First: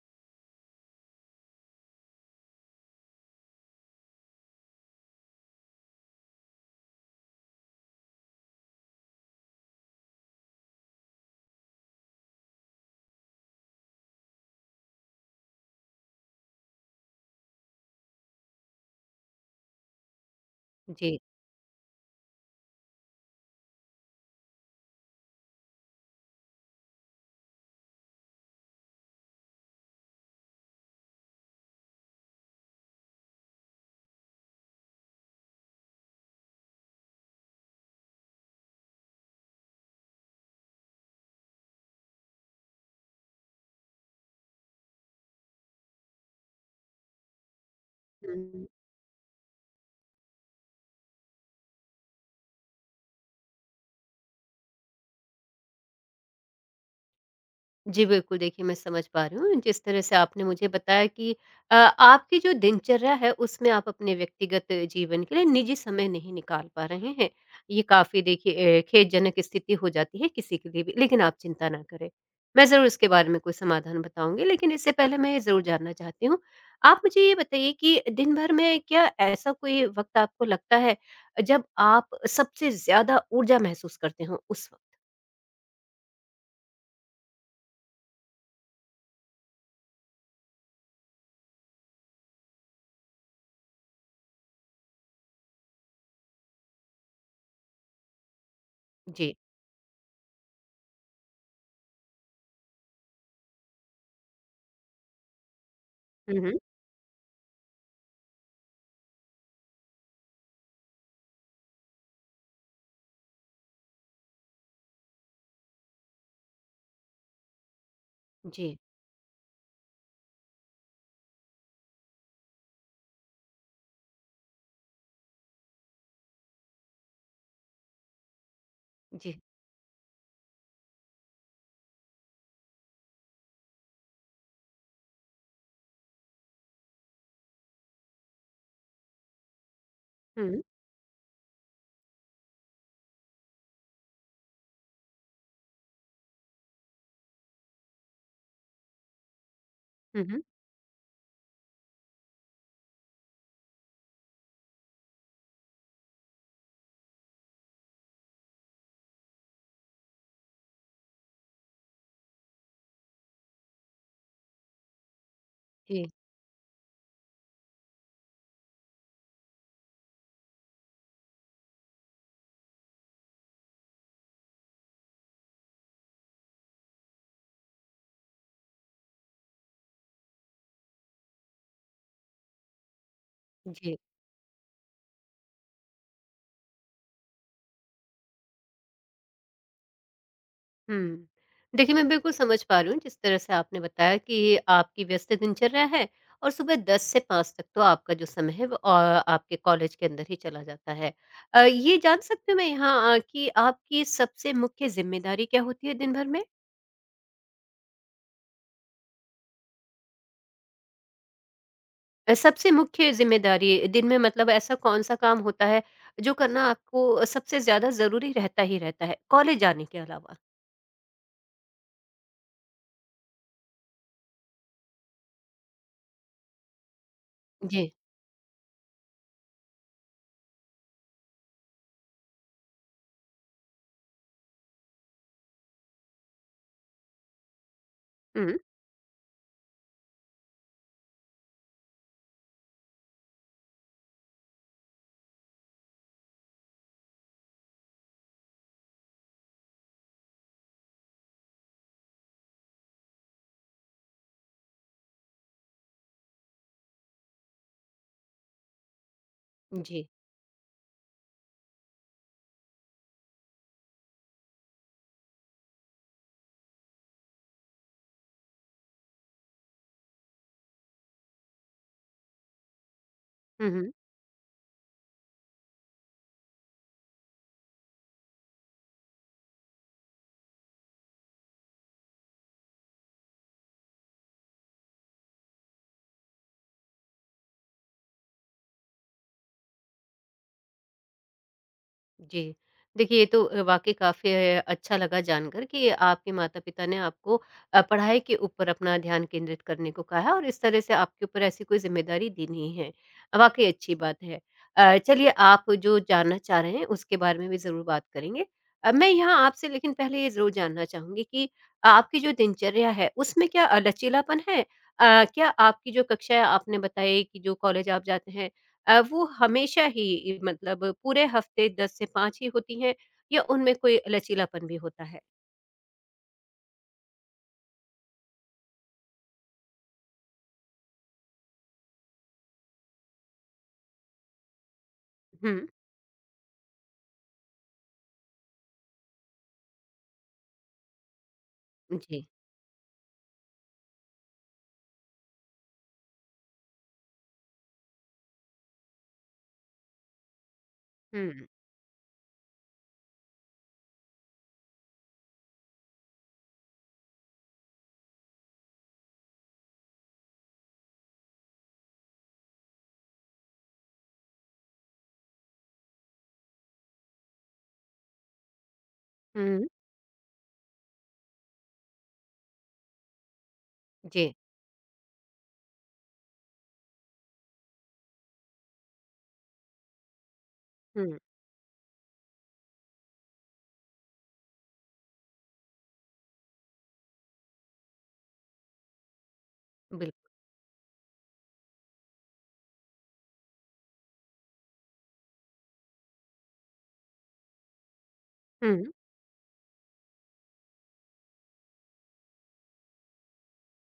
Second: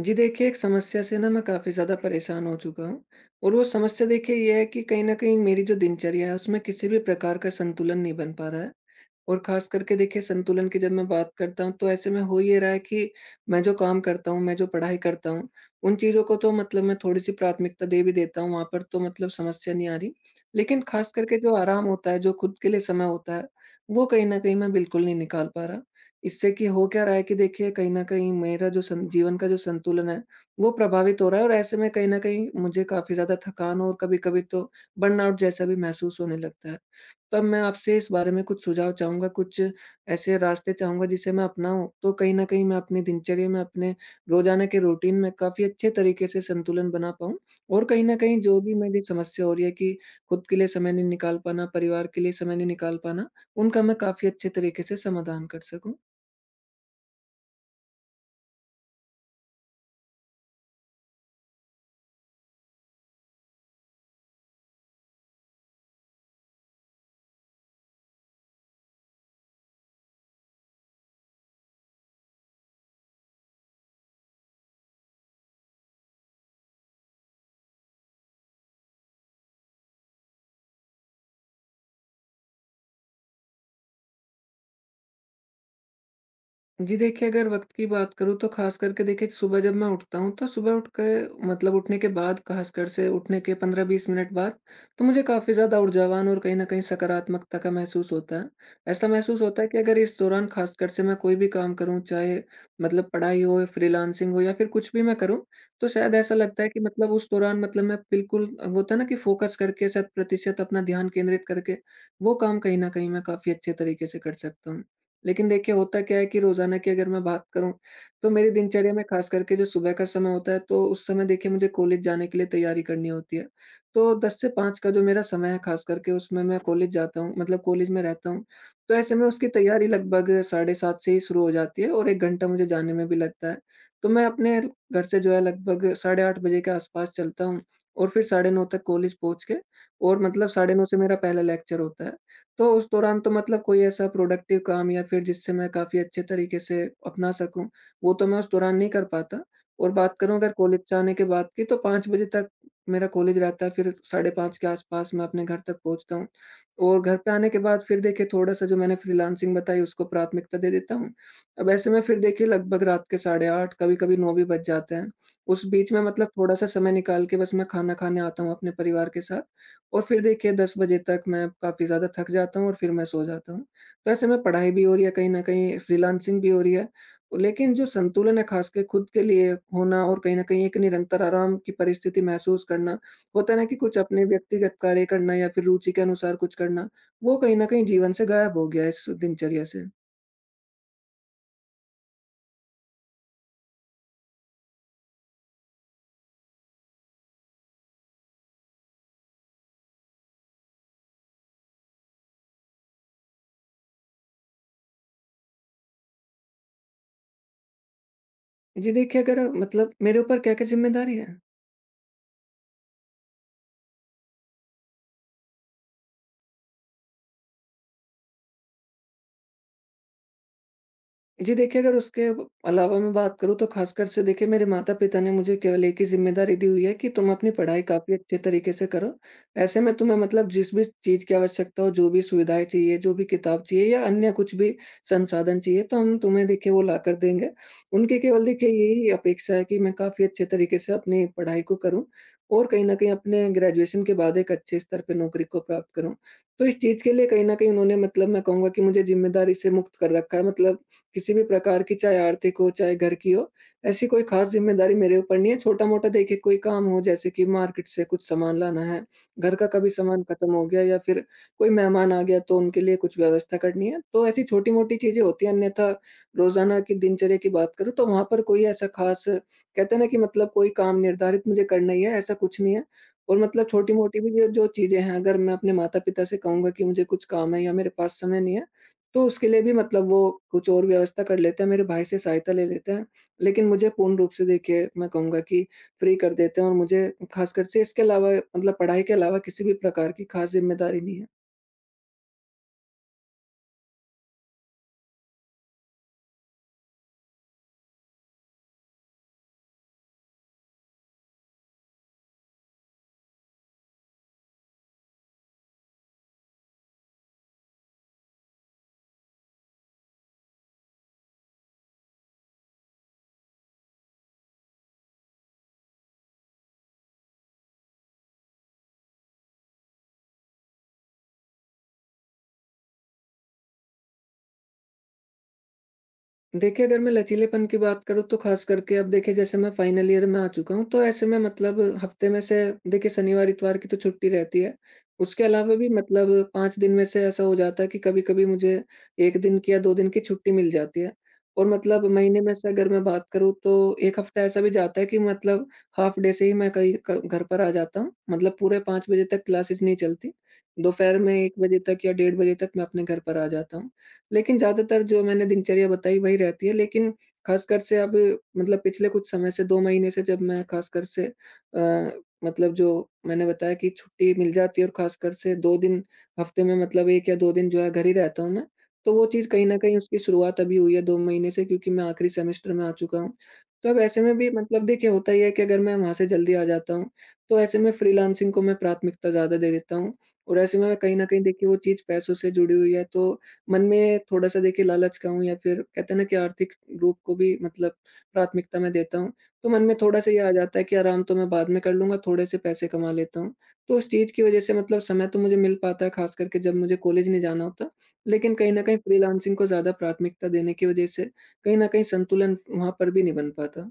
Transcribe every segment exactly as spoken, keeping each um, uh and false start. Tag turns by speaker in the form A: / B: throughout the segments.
A: जी देखिए, एक समस्या से ना मैं काफ़ी ज़्यादा परेशान हो चुका हूँ और वो समस्या देखिए ये है कि कहीं न कहीं मेरी जो दिनचर्या है उसमें किसी भी प्रकार का संतुलन नहीं बन पा रहा है। और ख़ास करके देखिए संतुलन की जब मैं बात करता हूँ तो ऐसे में हो ये रहा है कि मैं जो काम करता हूँ, मैं जो पढ़ाई करता हूँ, उन चीज़ों को तो मतलब मैं थोड़ी-सी प्राथमिकता दे भी देता हूँ, वहाँ पर तो मतलब समस्या नहीं आ रही। लेकिन ख़ास
B: जी।
A: करके जो आराम होता है, जो खुद के लिए समय होता है, वो कहीं न कहीं मैं बिल्कुल नहीं निकाल पा रहा। इससे कि हो क्या रहा है कि देखिए कहीं न कहीं मेरा जो सं जीवन का जो संतुलन है, वो प्रभावित हो रहा है और ऐसे में कहीं न कहीं मुझे काफ़ी ज़्यादा थकान और कभी-कभी तो बर्नआउट जैसा भी महसूस होने लगता है। तो अब मैं आपसे इस बारे में कुछ सुझाव चाहूँगा, कुछ ऐसे रास्ते चाहूँगा जिसे मैं अपनाऊँ, तो कहीं न कहीं मैं अपनी दिनचर्या में, अपने रोज़ाना के रूटीन में काफ़ी अच्छे तरीके से संतुलन बना पाऊँ और कहीं न कहीं जो
B: हुँ।
A: भी मेरी समस्या हो रही है कि खुद के लिए समय नहीं निकाल पाना, परिवार के लिए समय नहीं निकाल पाना, उनका मैं काफ़ी अच्छे तरीके से समाधान कर सकूँ।
B: जी, बिल्कुल देखिए मैं समझ पा रही हूँ जिस तरह से आपने मुझे बताया कि अ, आपकी जो दिनचर्या है उसमें आप अपने व्यक्तिगत जीवन के लिए निजी समय नहीं निकाल पा रहे हैं। ये काफ़ी देखिए अ, खेदजनक स्थिति हो जाती है किसी के लिए भी, लेकिन आप चिंता ना करें। मैं ज़रूर इसके बारे में कोई समाधान बताऊँगी, लेकिन इससे पहले मैं ये ज़रूर जानना चाहती हूँ, आप मुझे ये बताइए कि दिन भर में क्या ऐसा कोई वक़्त आपको लगता है जब आप सबसे ज़्यादा ऊर्जा महसूस करते हो उस वक़्त?
A: जी देखिए, अगर वक़्त की बात करूँ तो ख़ास करके देखिए सुबह जब मैं उठता हूँ तो सुबह उठ के मतलब उठने के बाद ख़ासकर से उठने के पंद्रह बीस मिनट बाद तो मुझे काफ़ी ज़्यादा ऊर्जावान और कहीं न कहीं सकारात्मकता का महसूस होता है। ऐसा
B: जी।
A: महसूस होता है कि अगर इस दौरान ख़ासकर से मैं कोई भी काम करूँ चाहे मतलब पढ़ाई हो, फ्रीलांसिंग हो या फिर कुछ भी मैं करूँ तो शायद ऐसा
B: हुँ, हुँ।
A: लगता है कि मतलब उस दौरान मतलब मैं बिल्कुल वो होता है ना कि फ़ोकस करके शत प्रतिशत अपना ध्यान केंद्रित करके वो काम कहीं न कहीं मैं काफ़ी अच्छे तरीके से कर सकता हूँ। लेकिन देखिए होता क्या है कि रोज़ाना की अगर मैं बात करूँ, तो मेरी
B: जी।
A: दिनचर्या में ख़ास करके जो सुबह का समय होता है, तो उस समय देखिए मुझे कॉलेज जाने के लिए तैयारी करनी होती है। तो दस से पाँच का जो मेरा समय है ख़ास करके उसमें मैं कॉलेज जाता हूँ मतलब कॉलेज में रहता हूँ। तो ऐसे में
B: जी।
A: उसकी तैयारी लगभग साढ़े सात से ही शुरू हो जाती है और एक घंटा मुझे जाने में भी लगता है। तो मैं अपने घर से जो है लगभग साढ़े आठ बजे के आस-पास चलता हूँ और फिर साढ़े नौ तक कॉलेज पहुँच के और मतलब
B: हुँ,
A: साढ़े नौ से मेरा पहला लेक्चर होता है। तो उस दौरान तो मतलब कोई ऐसा प्रोडक्टिव काम या फिर जिससे मैं काफ़ी अच्छे तरीके से अपना सकूँ, वो तो मैं उस दौरान नहीं कर पाता और बात
B: हुँ,
A: करूँ
B: हुँ।
A: अगर कॉलेज से आने के बाद की तो पाँच बजे तक मेरा कॉलेज रहता है, फिर साढ़े पाँच के आस-पास मैं अपने घर तक पहुँचता हूँ और घर पे आने के बाद फिर देखिए थोड़ा-सा जो मैंने फ्रीलांसिंग बताई उसको प्राथमिकता दे देता हूँ। अब ऐसे में फिर देखिए लगभग रात के साढ़े आठ कभी-कभी नौ भी बज जाते हैं। उस बीच में
B: जी,
A: मतलब थोड़ा-सा समय निकाल के बस मैं खाना खाने आता हूँ अपने परिवार के साथ और फिर देखिए दस बजे तक मैं काफ़ी ज़्यादा थक जाता हूँ और फिर मैं सो जाता हूँ। तो ऐसे में पढ़ाई भी हो रही है कहीं न कहीं, फ्रीलांसिंग भी हो रही है। लेकिन जो संतुलन है ख़ासकर खुद के लिए होना और कहीं न कहीं एक निरंतर आराम की परिस्थिति महसूस करना, होता है ना कि
B: जी।
A: कुछ अपने व्यक्तिगत कार्य करना या फिर रुचि के अनुसार कुछ करना, वो कहीं न कहीं जीवन से गायब हो गया है इस दिनचर्या से।
B: हुँ। देखिए, मैं बिल्कुल समझ पा रही हूँ जिस तरह से आपने बताया कि आपकी व्यस्त दिनचर्या है और सुबह दस से पाँच तक तो आपका जो समय है, वो अ, आपके कॉलेज के अंदर ही चला जाता है। अ, ये जान सकती हूँ मैं यहाँ अ, कि आपकी सबसे मुख्य ज़िम्मेदारी क्या होती है दिन भर में?
A: जी देखिए, अगर मतलब मेरे ऊपर क्या-क्या ज़िम्मेदारी है?
B: अ, सबसे मुख्य ज़िम्मेदारी दिन में मतलब ऐसा कौन-सा काम होता है जो करना आपको सबसे ज़्यादा ज़रूरी रहता ही रहता है, कॉलेज जाने के अलावा?
A: जी देखिए, अगर उसके ब अलावा मैं बात करूँ तो ख़ासकर से देखिए मेरे माता-पिता ने मुझे केवल एक ही ज़िम्मेदारी दी हुई है कि तुम अपनी पढ़ाई
B: जी।
A: काफ़ी अच्छे तरीके से करो। ऐसे में तुम्हें मतलब जिस भी चीज़ की आवश्यकता हो, जो भी सुविधाएँ चाहिए, जो भी किताब चाहिए या अन्य कुछ भी संसाधन चाहिए तो हम तुम्हें देखिए वो लाकर देंगे। उनकी केवल
B: हुँ।
A: देखिए यही अपेक्षा है कि मैं काफ़ी अच्छे तरीके से अपनी पढ़ाई को करूँ और कहीं न कहीं अपने ग्रेजुएशन के बाद एक अच्छे स्तर पे नौकरी को प्राप्त करूँ। तो इस चीज़ के लिए कहीं न कहीं उन्होंने मतलब मैं कहूँगा कि मुझे ज़िम्मेदारी से मुक्त कर रखा है मतलब किसी भी प्रकार की चाहे आर्थिक हो, चाहे घर की हो, ऐसी कोई ख़ास ज़िम्मेदारी मेरे ऊपर नहीं है। छोटा-मोटा देखिए कोई काम हो जैसे कि मार्केट से कुछ सामान लाना है, घर का कभी
B: जी।
A: सामान खत्म हो गया या फिर कोई मेहमान आ गया तो उनके लिए कुछ व्यवस्था करनी है, तो ऐसी छोटी-मोटी चीज़ें होती हैं। अन्यथा रोज़ाना की दिनचर्या की बात करूँ तो वहाँ पर कोई ऐसा ख़ास कहते हैं ना कि मतलब कोई काम निर्धारित मुझे करना ही है, ऐसा कुछ नहीं है। और मतलब
B: हुँ, हुँ।
A: छोटी-मोटी भी जो जो चीज़ें हैं अगर मैं अपने माता-पिता से कहूँगा कि मुझे कुछ काम है या मेरे पास समय नहीं है तो उसके लिए भी मतलब वो कुछ और व्यवस्था कर लेते हैं, मेरे भाई से सहायता ले लेते हैं। लेकिन मुझे पूर्ण रूप से देखिए मैं कहूँगा कि फ्री कर देते हैं और मुझे ख़ासकर से इसके अलावा मतलब पढ़ाई के अलावा किसी भी प्रकार की ख़ास ज़िम्मेदारी नहीं है।
B: जी। देखिए, ये तो अ, वाक़ई काफ़ी अ, अच्छा लगा जानकर कि आपके माता-पिता ने आपको अ, पढ़ाई के ऊपर अपना ध्यान केंद्रित करने को कहा है और इस तरह से आपके ऊपर ऐसी कोई ज़िम्मेदारी दी नहीं है। वाक़ई अच्छी बात है। अ, चलिए आप जो जानना चाह रहे हैं उसके बारे में भी ज़रूर बात करेंगे। अ, मैं यहाँ आपसे लेकिन पहले ये ज़रूर जानना चाहूँगी कि आपकी जो दिनचर्या है उसमें क्या अ, लचीलापन है? अ, क्या आपकी जो कक्षाएँ आपने बताई कि जो कॉलेज आप जाते हैं अ, वो हमेशा ही मतलब पूरे हफ्ते दस से पाँच ही होती हैं या उनमें कोई लचीलापन भी होता है?
A: देखिए, अगर मैं लचीलेपन की बात करूँ तो ख़ास करके अब देखिए जैसे मैं फाइनल ईयर में आ चुका हूँ, तो ऐसे में मतलब हफ़्ते में से देखिए शनिवार-इतवार की तो छुट्टी रहती है। उसके
B: हुँ।
A: अलावा भी मतलब पाँच दिन में से ऐसा हो जाता है कि कभी-कभी मुझे एक दिन की या दो दिन की छुट्टी मिल जाती है। और मतलब
B: जी।
A: महीने में से अगर मैं बात करूँ तो एक हफ़्ता ऐसा भी जाता है कि मतलब हाफ डे से ही मैं कहीं क घर पर आ जाता हूँ। मतलब पूरे पाँच बजे तक क्लासेज़ नहीं चलती। दोपहर में
B: हुँ,
A: एक बजे तक या डेढ़ बजे तक मैं अपने घर पर आ जाता हूँ। लेकिन ज़्यादातर जो मैंने दिनचर्या बताई वही रहती है। लेकिन ख़ासकर से अब मतलब पिछले कुछ समय से दो महीने से जब मैं ख़ासकर से अ, मतलब जो मैंने बताया कि छुट्टी मिल जाती है और ख़ासकर से दो दिन हफ़्ते में मतलब एक या दो दिन जो है घर ही रहता हूँ मैं। तो वो चीज़
B: हुँ।
A: कहीं न कहीं उसकी शुरुआत अभी हुई है दो महीने से क्योंकि मैं आखिरी सेमेस्टर में आ चुका हूँ। तो अब ऐसे
B: जी,
A: में भी मतलब देखिए होता ही है कि अगर मैं वहाँ से जल्दी आ जाता हूँ, तो ऐसे में फ्रीलांसिंग को मैं प्राथमिकता ज़्यादा दे देता हूँ और ऐसे में कहीं
B: हुँ,
A: न कहीं देखिए वो चीज़ पैसों से जुड़ी हुई है तो मन में थोड़ा-सा देखिए लालच का हूँ या फिर कहते हैं ना कि आर्थिक रूप को भी मतलब प्राथमिकता मैं देता हूँ, तो मन में थोड़ा-सा
B: बिल्कुल।
A: ये आ जाता है कि आराम तो मैं बाद में कर लूँगा, थोड़े से पैसे कमा लेता हूँ। तो उस चीज़ की वजह से मतलब समय तो मुझे मिल पाता है, ख़ास करके जब मुझे कॉलेज नहीं जाना होता, लेकिन कहीं न
B: हुँ।
A: कहीं फ्रीलांसिंग को ज़्यादा प्राथमिकता देने की वजह से कहीं न कहीं संतुलन स वहाँ पर भी नहीं बन पाता।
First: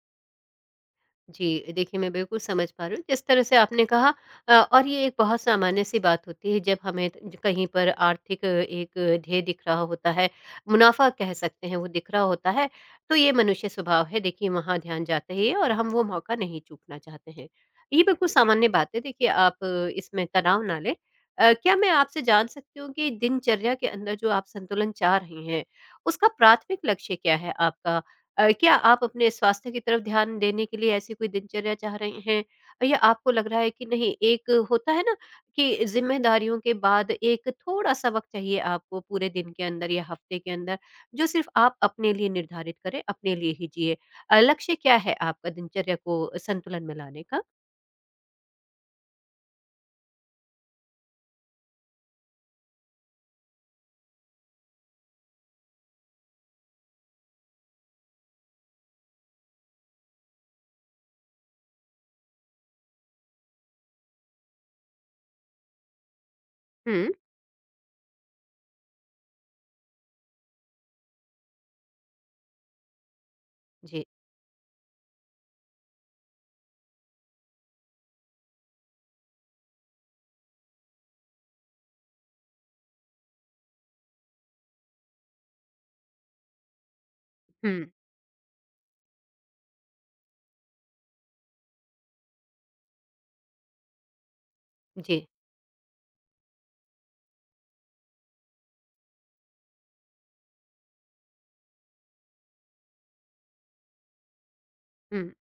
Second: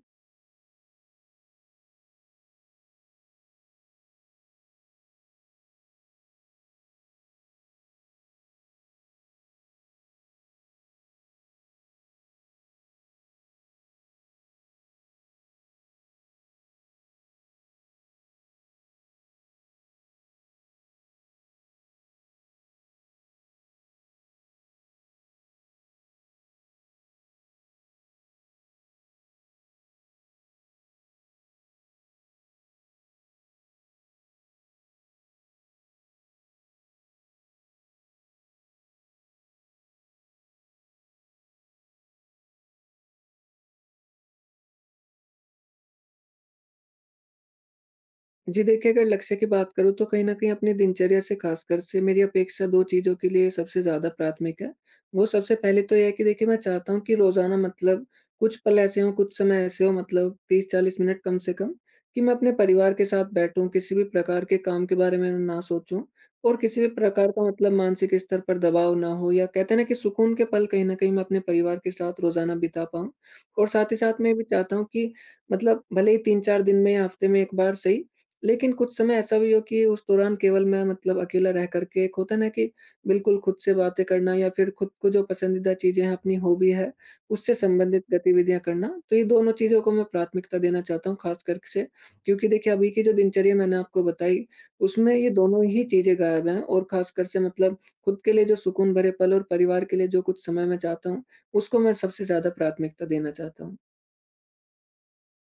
B: जी, देखिए मैं बिल्कुल समझ पा रही हूँ, जिस तरह से आपने कहा, अ, और ये एक बहुत सामान्य-सी बात होती है जब हमें ज कहीं पर आर्थिक अ, एक ध्येय दिख रहा होता है, मुनाफ़ा कह सकते हैं वो दिख रहा होता है, तो ये मनुष्य स्वभाव है, देखिए वहाँ ध्यान जाता ही है और हम वो मौका नहीं चूकना चाहते हैं। ये बिल्कुल सामान्य बात है, देखिए आप अ, इसमें तनाव ना लें। अ, क्या मैं आपसे जान सकती हूँ कि दिनचर्या के अंदर जो आप संतुलन चाह रही हैं, उसका प्राथमिक लक्ष्य क्या है आपका? अ, क्या आप अपने स्वास्थ्य की तरफ ध्यान देने के लिए ऐसी कोई दिनचर्या चाह रहे हैं? या आपको लग रहा है कि नहीं, एक होता है ना कि ज़िम्मेदारियों के बाद एक थोड़ा-सा वक़्त चाहिए आपको पूरे दिन के अंदर या हफ़्ते के अंदर, जो सिर्फ़ आप अपने लिए निर्धारित करें, अपने लिए ही जिएँ। अ, लक्ष्य क्या है आपका दिनचर्या को संतुलन में लाने का?
A: जी देखिए, अगर लक्ष्य की बात करूँ तो कहीं न कहीं अपनी दिनचर्या से ख़ासकर से मेरी अपेक्षा दो चीज़ों के लिए सबसे ज़्यादा प्राथमिक है। वो सबसे पहले तो ये है कि देखिए मैं चाहता हूँ कि रोज़ाना मतलब कुछ पल ऐसे हों, कुछ समय ऐसे हों मतलब तीस चालीस मिनट कम से कम कि मैं अपने परिवार के साथ बैठूँ, किसी भी प्रकार के काम के बारे में ना सोचूँ और किसी भी
B: हुँ,
A: प्रकार का मतलब मानसिक स्तर पर दबाव ना हो या कहते हैं ना कि सुकून के पल कहीं न कहीं मैं अपने परिवार के साथ रोज़ाना बिता पाऊँ। और साथ ही
B: जी।
A: साथ मैं ये भी चाहता हूँ कि मतलब भले ही तीन चार दिन में या हफ़्ते में एक बार सही लेकिन कुछ समय ऐसा भी हो कि उस दौरान केवल मैं मतलब अकेला रह करके एक होता है ना कि बिल्कुल खुद से बातें करना या फिर खुद को जो पसंदीदा चीज़ें हैं, अपनी हॉबी है, उससे
B: हुँ,
A: संबंधित गतिविधियाँ करना। तो ये दोनों चीज़ों को मैं प्राथमिकता देना चाहता हूँ ख़ास कर से क्योंकि देखिए अभी की जो दिनचर्या मैंने आपको बताई, उसमें
B: जी।
A: ये दोनों ही चीज़ें गायब हैं और ख़ासकर से मतलब खुद के लिए जो सुकून भरे पल और परिवार के लिए जो कुछ समय मैं चाहता हूँ, उसको मैं सबसे ज़्यादा प्राथमिकता देना चाहता हूँ।
B: हुँ।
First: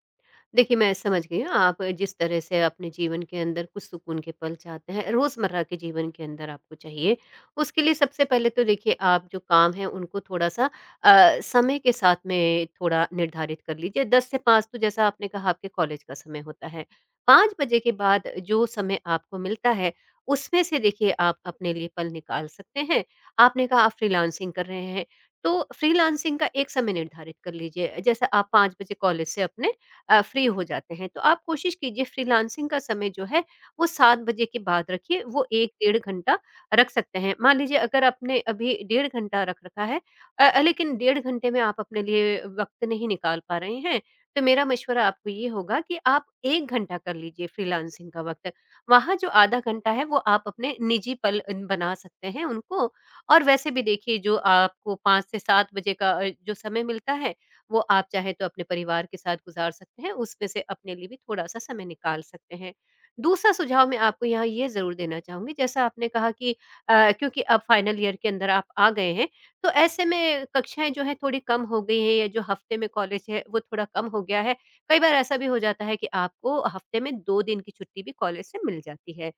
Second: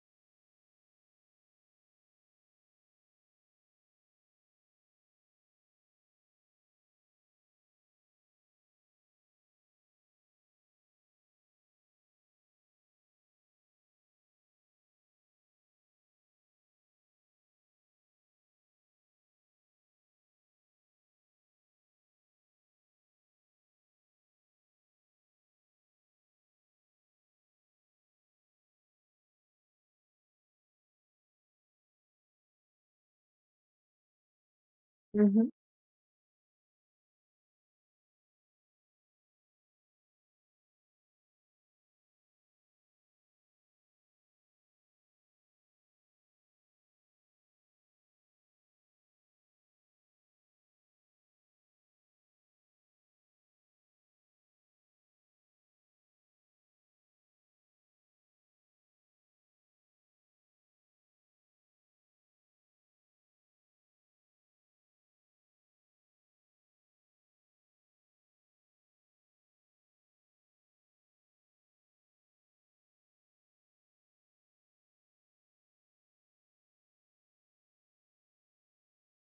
B: देखिए, मैं समझ गई हूँ, आप जिस तरह से अपने जीवन के अंदर कुछ सुकून के पल चाहते हैं, रोज़मर्रा के जीवन के अंदर आपको चाहिए। उसके लिए सबसे पहले तो देखिए आप जो काम है उनको थोड़ा-सा अ, समय के साथ में थोड़ा निर्धारित कर लीजिए। दस से पाँच तो जैसा आपने कहा आपके कॉलेज का समय होता है। पाँच बजे के बाद जो समय आपको मिलता है, उसमें से देखिए आप अपने लिए पल निकाल सकते हैं। आपने कहा आप फ्रीलांसिंग कर रहे हैं, तो फ्रीलांसिंग का एक समय निर्धारित कर लीजिए। जैसे आप पाँच बजे कॉलेज से अपने अ, फ्री हो जाते हैं। तो आप कोशिश कीजिए फ्रीलांसिंग का समय जो है वो सात बजे के बाद रखिए,
A: हुँ,
B: वो
A: हुँ।
B: एक डेढ़ घंटा रख सकते हैं। मान लीजिए अगर आपने अभी डेढ़ घंटा रख रखा है, अ अ, लेकिन डेढ़ घंटे में आप अपने लिए वक़्त नहीं निकाल पा रहे हैं, तो मेरा मशवरा आपको ये होगा कि आप एक घंटा कर लीजिए फ्रीलांसिंग का वक़्त। वहाँ जो आधा घंटा है वो आप अपने निजी पल अन बना सकते हैं उनको। और वैसे भी देखिए जो आपको पाँच से सात बजे का अ, जो समय मिलता है वो आप चाहे तो अपने परिवार के साथ गुजार सकते हैं, उसमें से अपने लिए भी थोड़ा-सा समय निकाल सकते हैं। दूसरा सुझाव मैं आपको यहाँ ये ज़रूर देना चाहूँगी, जैसा आपने कहा कि अ, क्योंकि अब फाइनल ईयर के अंदर आप आ गए हैं, तो ऐसे में कक्षाएँ जो हैं थोड़ी कम हो गई हैं या जो हफ़्ते में कॉलेज है, वो थोड़ा कम हो गया है। कई बार ऐसा भी हो जाता है कि आपको हफ़्ते में दो दिन की छुट्टी भी कॉलेज से मिल जाती है।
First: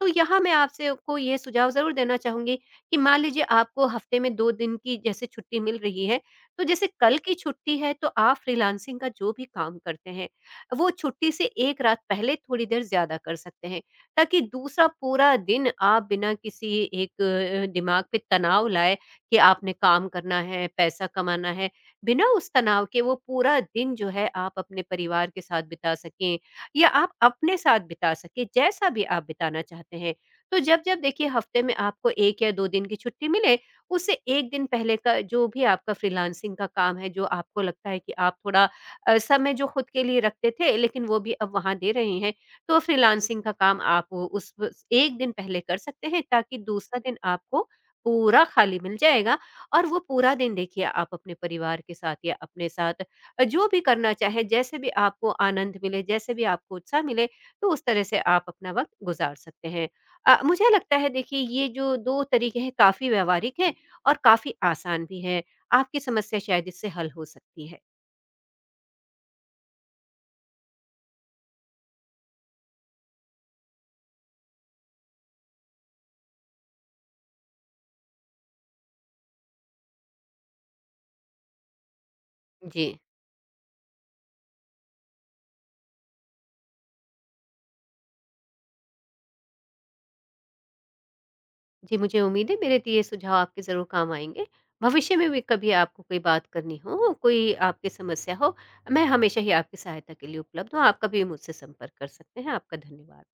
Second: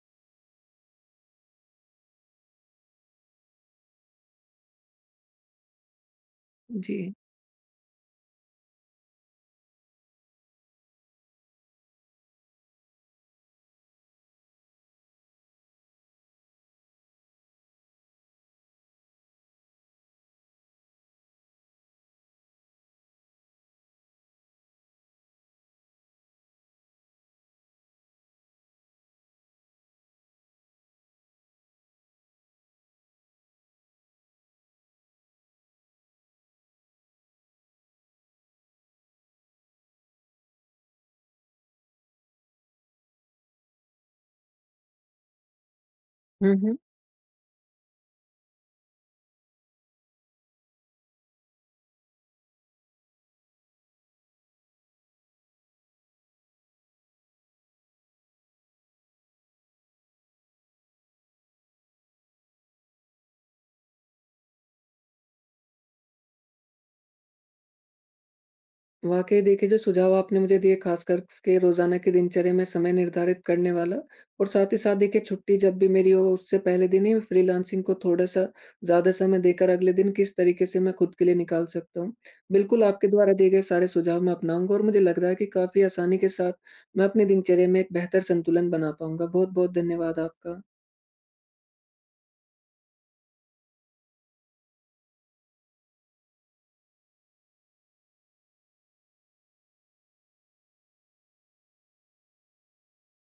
B: तो यहाँ मैं आपसे को ये सुझाव ज़रूर देना चाहूँगी कि मान लीजिए आपको हफ़्ते में दो दिन की जैसे छुट्टी मिल रही है, तो जैसे
A: जी।
B: कल की छुट्टी है तो आप फ्रीलांसिंग का जो भी काम करते हैं, वो छुट्टी से एक रात पहले थोड़ी देर ज़्यादा कर सकते हैं, ताकि दूसरा पूरा दिन आप बिना किसी एक अ, दिमाग पे तनाव लाए कि आपने काम करना है, पैसा कमाना है, बिना उस तनाव के वो पूरा दिन जो है आप अपने परिवार के साथ बिता सकें या आप अपने साथ बिता सकें, जैसा भी आप बिताना चाहते हैं। तो जब-जब देखिए हफ्ते में आपको एक या दो दिन की छुट्टी मिले उससे एक दिन पहले का जो भी आपका फ्रीलांसिंग का काम है, जो आपको लगता है कि आप थोड़ा अ, समय जो खुद के लिए रखते थे, लेकिन वो भी अब वहाँ दे रहे हैं, तो फ्रीलांसिंग का काम आप वो उस उस एक दिन पहले कर सकते हैं,
A: हुँ,
B: ताकि
A: हुँ।
B: दूसरा दिन आपको पूरा खाली मिल जाएगा और वो पूरा दिन देखिए आप अपने परिवार के साथ या अपने साथ अ, जो भी करना चाहें, जैसे भी आपको आनंद मिले, जैसे भी आपको उत्साह मिले, तो उस तरह से आप अपना वक़्त गुज़ार सकते हैं। अ, मुझे लगता है देखिए ये जो दो तरीके हैं काफ़ी व्यावहारिक हैं और काफ़ी आसान भी है। आपकी समस्या शायद इससे हल हो सकती है।
A: वाक़ई देखिए, जो सुझाव आपने मुझे दिए ख़ासकर के रोज़ाना की दिनचर्या में समय निर्धारित करने वाला और साथ ही साथ देखिए छुट्टी जब भी मेरी हो उससे पहले दिन ही फ्रीलांसिंग को थोड़ा-सा ज़्यादा समय देकर अगले दिन किस तरीके से मैं खुद के लिए निकाल सकता हूँ। बिल्कुल,
B: जी।
A: आपके द्वारा दिए गए सारे सुझाव मैं अपनाऊँगा और मुझे लग रहा है कि काफ़ी आसानी के साथ मैं अपनी दिनचर्या में एक बेहतर संतुलन बना पाऊँगा। बहुत-बहुत धन्यवाद आपका।
B: जी, मुझे उम्मीद है मेरे दिए सुझाव आपके ज़रूर काम आएँगे। भविष्य में भी कभी आपको कोई बात करनी हो, कोई आपकी समस्या हो, मैं हमेशा ही आपकी सहायता के लिए उपलब्ध हूँ। आप कभी मुझसे संपर्क कर सकते हैं। आपका धन्यवाद।